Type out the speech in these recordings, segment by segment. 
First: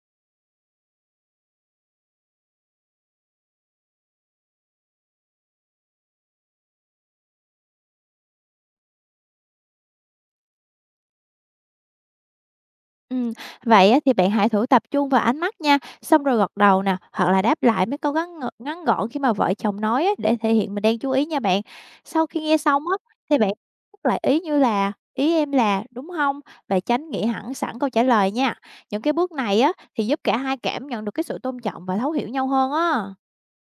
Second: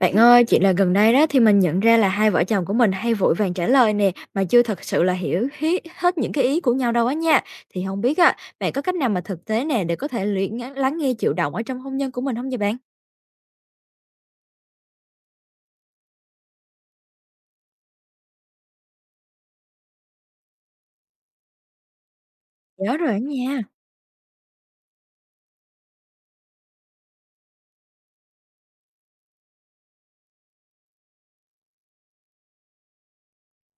Bạn ơi, chuyện là gần đây đó thì mình nhận ra là hai vợ chồng của mình hay vội vàng trả lời nè, mà chưa thật sự là hiểu hết, hết những cái ý của nhau đâu á nha. Thì không biết á, bạn có cách nào mà thực tế nè để có thể lắng nghe chịu động ở trong hôn nhân của mình không vậy bạn? Ừm, Vậy á thì bạn hãy thử tập trung vào ánh mắt nha, xong rồi gật đầu nè, hoặc là đáp lại mấy câu ngắn gọn khi mà vợ chồng nói á, để thể hiện mình đang chú ý nha bạn. Sau khi nghe xong Nhớ á, rồi đó thì bạn nha. nhắc lại ý như là "Ý em là", "Đúng không?", và tránh nghĩ hẳn sẵn câu trả lời nha. Những cái bước này á, thì giúp cả hai cảm nhận được cái sự tôn trọng và thấu hiểu nhau hơn á.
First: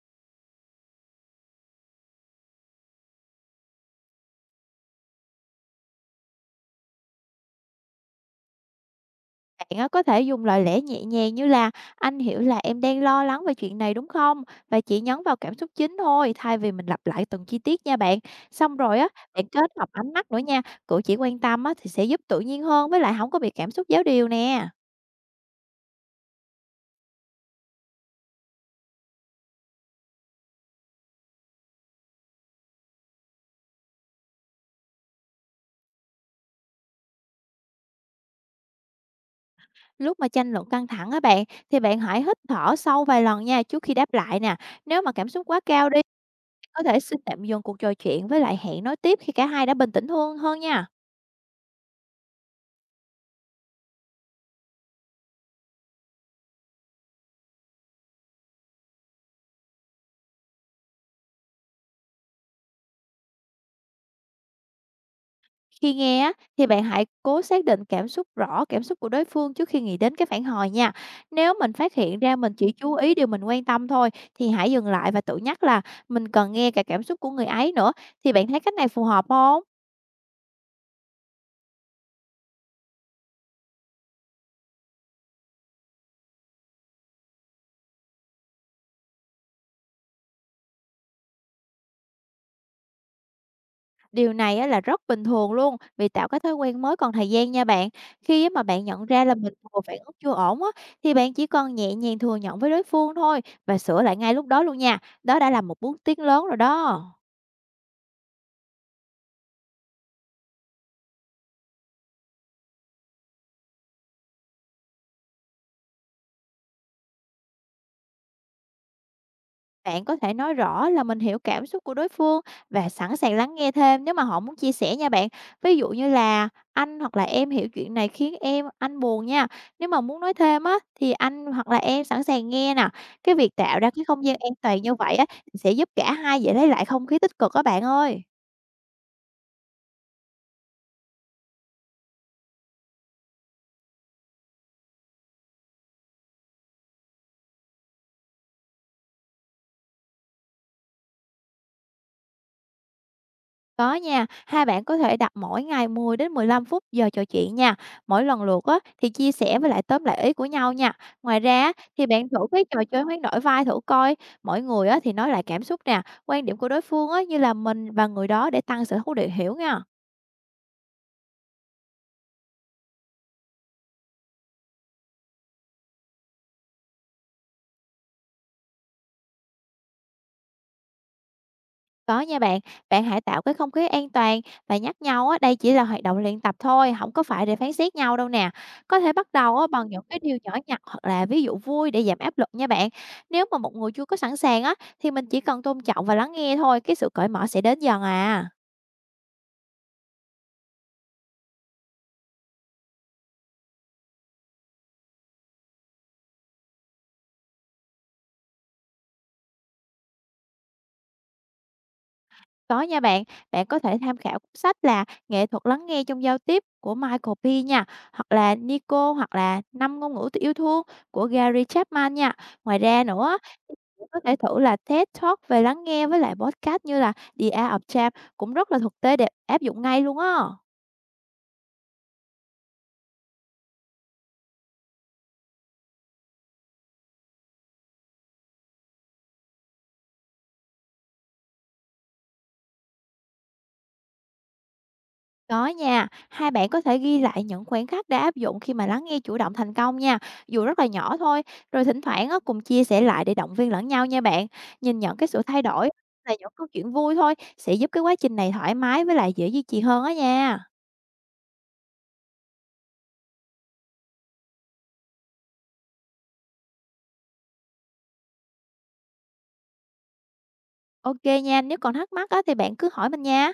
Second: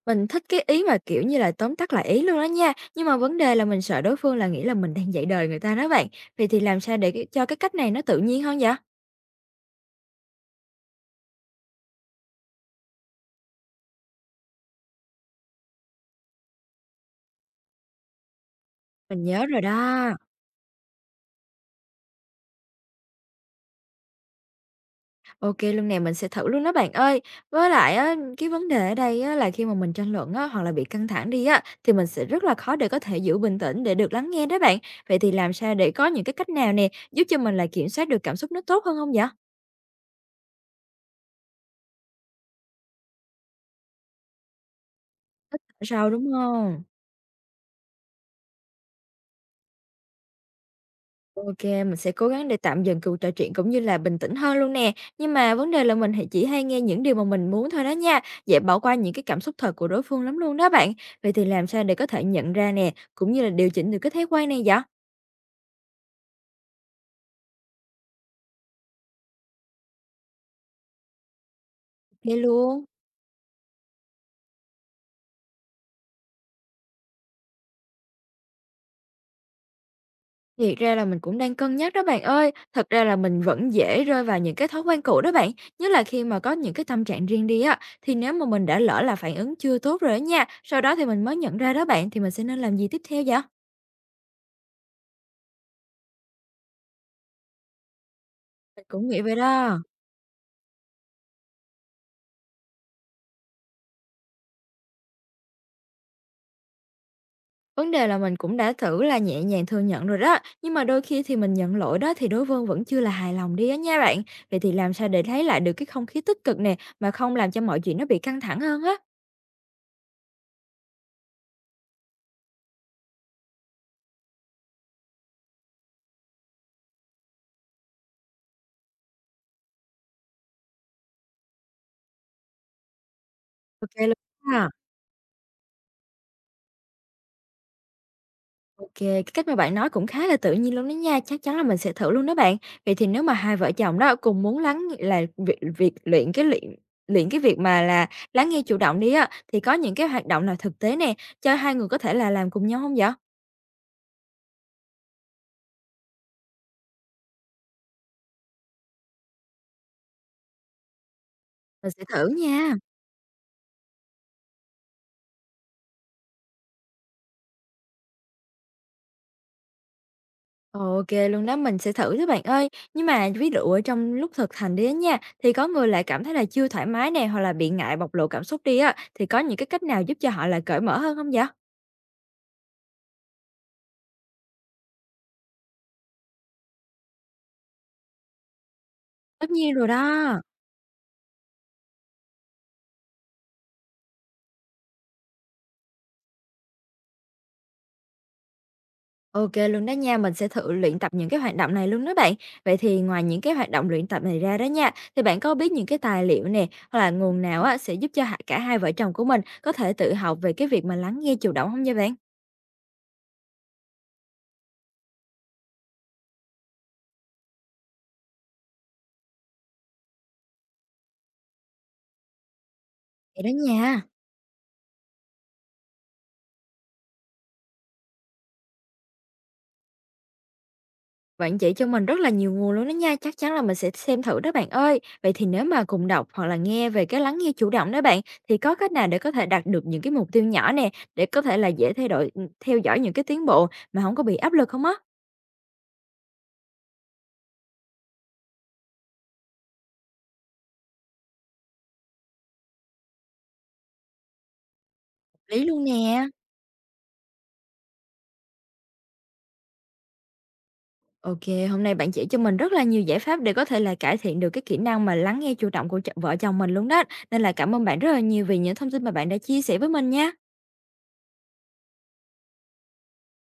Mình thích cái ý mà kiểu như là tóm tắt lại ý luôn đó nha. Nhưng mà vấn đề là mình sợ đối phương là nghĩ là mình đang dạy đời người ta đó bạn. Vậy thì làm sao để cho cái cách này nó tự nhiên hơn vậy? Bạn á, có thể dùng lời lẽ nhẹ nhàng như là anh hiểu là em đang lo lắng về chuyện này đúng không? Và chỉ nhấn vào cảm xúc chính thôi, thay vì mình lặp lại từng chi tiết nha bạn. Xong rồi á, Mình bạn nhớ rồi kết hợp đó. ánh mắt nữa nha. Cử chỉ quan tâm á, thì sẽ giúp tự nhiên hơn với lại không có bị cảm xúc giáo điều nè. OK, kê luôn nè, mình sẽ thử luôn đó bạn ơi. Với lại á, cái vấn đề ở đây á là khi mà mình tranh luận á, hoặc là bị căng thẳng đi á, thì mình sẽ rất là khó để có thể giữ bình tĩnh để được lắng nghe đó bạn. Vậy thì làm sao để có những cái cách nào nè, giúp cho mình là kiểm soát được cảm xúc nó tốt hơn không vậy? Lúc mà tranh luận căng thẳng á bạn, thì bạn hãy hít thở sâu vài lần nha trước khi đáp lại nè. Nếu mà cảm xúc quá cao đi, Sao đúng không? có thể xin tạm dừng cuộc trò chuyện với lại hẹn nói tiếp khi cả hai đã bình tĩnh hơn hơn nha. OK, mình sẽ cố gắng để tạm dừng cuộc trò chuyện cũng như là bình tĩnh hơn luôn nè. Nhưng mà vấn đề là mình thì chỉ hay nghe những điều mà mình muốn thôi đó nha, dễ bỏ qua những cái cảm xúc thật của đối phương lắm luôn đó bạn. Vậy thì làm sao để có thể nhận ra nè, cũng như là điều chỉnh được cái thói quen này vậy? Khi nghe á, thì bạn hãy cố xác định cảm xúc rõ cảm xúc của đối phương trước khi nghĩ đến cái phản hồi nha. Nếu mình phát hiện Ô ra mình chỉ luôn. chú ý điều mình quan tâm thôi, thì hãy dừng lại và tự nhắc là mình cần nghe cả cảm xúc của người ấy nữa. Thì bạn thấy cách này phù hợp không? Thiệt ra là mình cũng đang cân nhắc đó bạn ơi. Thật ra là mình vẫn dễ rơi vào những cái thói quen cũ đó bạn. Nhất là khi mà có những cái tâm trạng riêng đi á, thì nếu mà mình đã lỡ là phản ứng chưa tốt rồi á nha, sau đó thì mình mới nhận ra đó bạn, thì mình sẽ nên làm gì tiếp theo vậy? Điều này á, là rất bình thường luôn, vì tạo cái thói quen mới còn thời gian nha bạn. Khi á mà Mình bạn nhận cũng nghĩ ra là vậy mình đó. còn phản ứng chưa ổn á, thì bạn chỉ cần nhẹ nhàng thừa nhận với đối phương thôi, và sửa lại ngay lúc đó luôn nha. Đó đã là một bước tiến lớn rồi đó. Vấn đề là mình cũng đã thử là nhẹ nhàng thừa nhận rồi đó, nhưng mà đôi khi thì mình nhận lỗi đó thì đối phương vẫn chưa là hài lòng đi á nha bạn. Vậy thì làm sao để lấy lại được cái không khí tích cực nè, mà không làm cho mọi chuyện nó bị căng thẳng hơn á? Bạn có thể nói rõ là mình hiểu cảm xúc của đối phương, và sẵn sàng lắng nghe thêm nếu mà họ muốn chia sẻ nha bạn. Ví dụ như là anh hoặc là em hiểu chuyện này khiến em anh buồn nha. Nếu mà muốn nói thêm á, thì anh hoặc là em sẵn sàng nghe nè. Cái việc tạo Ok ra cái luôn không gian an ha. toàn như vậy á, sẽ giúp cả hai dễ lấy lại không khí tích cực các bạn ơi. OK, cái cách mà bạn nói cũng khá là tự nhiên luôn đó nha, chắc chắn là mình sẽ thử luôn đó bạn. Vậy thì nếu mà hai vợ chồng đó cùng muốn lắng là việc việc luyện cái luyện luyện cái việc mà là lắng nghe chủ động đi á, thì có những cái hoạt động nào thực tế nè, cho hai người có thể là làm cùng nhau không vậy? Có nha, hai bạn có thể đặt mỗi ngày 10 đến 15 phút giờ trò chuyện nha. Mỗi lần lượt á, thì chia sẻ với lại tóm lại ý của nhau nha. Ngoài ra á, Mình sẽ thì thử bạn thử cái nha. trò chơi hoán đổi vai thử coi. Mỗi người á, thì nói lại cảm xúc nè, quan điểm của đối phương á, như là mình và người đó để tăng sự thấu hiểu nha. OK luôn đó, mình sẽ thử đó bạn ơi. Nhưng mà ví dụ ở trong lúc thực hành đi á nha, thì có người lại cảm thấy là chưa thoải mái nè, hoặc là bị ngại bộc lộ cảm xúc đi á, thì có những cái cách nào giúp cho họ là cởi mở hơn không vậy? Có nha bạn, bạn hãy tạo cái không khí an toàn, và nhắc nhau á, đây chỉ là hoạt động luyện tập thôi, không có phải để phán xét nhau đâu nè. Có thể bắt Tất đầu á, nhiên rồi bằng những cái điều đó. nhỏ nhặt hoặc là ví dụ vui để giảm áp lực nha bạn. Nếu mà một người chưa có sẵn sàng á, thì mình chỉ cần tôn trọng và lắng nghe thôi, cái sự cởi mở sẽ đến dần à. OK luôn đó nha, mình sẽ thử luyện tập những cái hoạt động này luôn đó bạn. Vậy thì ngoài những cái hoạt động luyện tập này ra đó nha, thì bạn có biết những cái tài liệu nè, hoặc là nguồn nào á sẽ giúp cho cả hai vợ chồng của mình có thể tự học về cái việc mà lắng nghe chủ động không nha bạn? Có nha bạn, bạn có thể tham khảo cuốn sách là Nghệ thuật lắng nghe trong giao tiếp của Michael P nha, hoặc là Nico, hoặc là Năm ngôn ngữ yêu thương của Gary Chapman nha. Ngoài ra nữa á, Vậy đó thì nha, cũng có thể thử là TED Talk về lắng nghe, với lại podcast như là The Art of Charm, cũng rất là thực tế để áp dụng ngay luôn á. bạn chỉ cho mình rất là nhiều nguồn luôn đó nha, chắc chắn là mình sẽ xem thử đó bạn ơi. Vậy thì nếu mà cùng đọc hoặc là nghe về cái lắng nghe chủ động đó bạn, thì có cách nào để có thể đạt được những cái mục tiêu nhỏ nè, để có thể là dễ thay đổi ừ, theo dõi những cái tiến bộ mà không có bị áp lực không á? Có nha, hai bạn có thể ghi lại những khoảnh khắc đã áp dụng khi mà lắng nghe chủ động thành công nha, dù rất là nhỏ thôi, rồi thỉnh thoảng á, cùng chia sẻ lại để động viên lẫn nhau nha bạn. Nhìn nhận cái sự thay Lý luôn đổi nè. là những câu chuyện vui thôi, sẽ giúp cái quá trình này thoải mái với lại dễ duy trì hơn á nha. OK, hôm nay bạn chỉ cho mình rất là nhiều giải pháp để có thể là cải thiện được cái kỹ năng mà lắng nghe chủ động của vợ chồng mình luôn đó. Nên là cảm ơn bạn rất là nhiều vì những thông tin mà bạn đã chia sẻ với mình nha. Ok nha, nếu còn thắc mắc á, thì bạn cứ hỏi mình nha.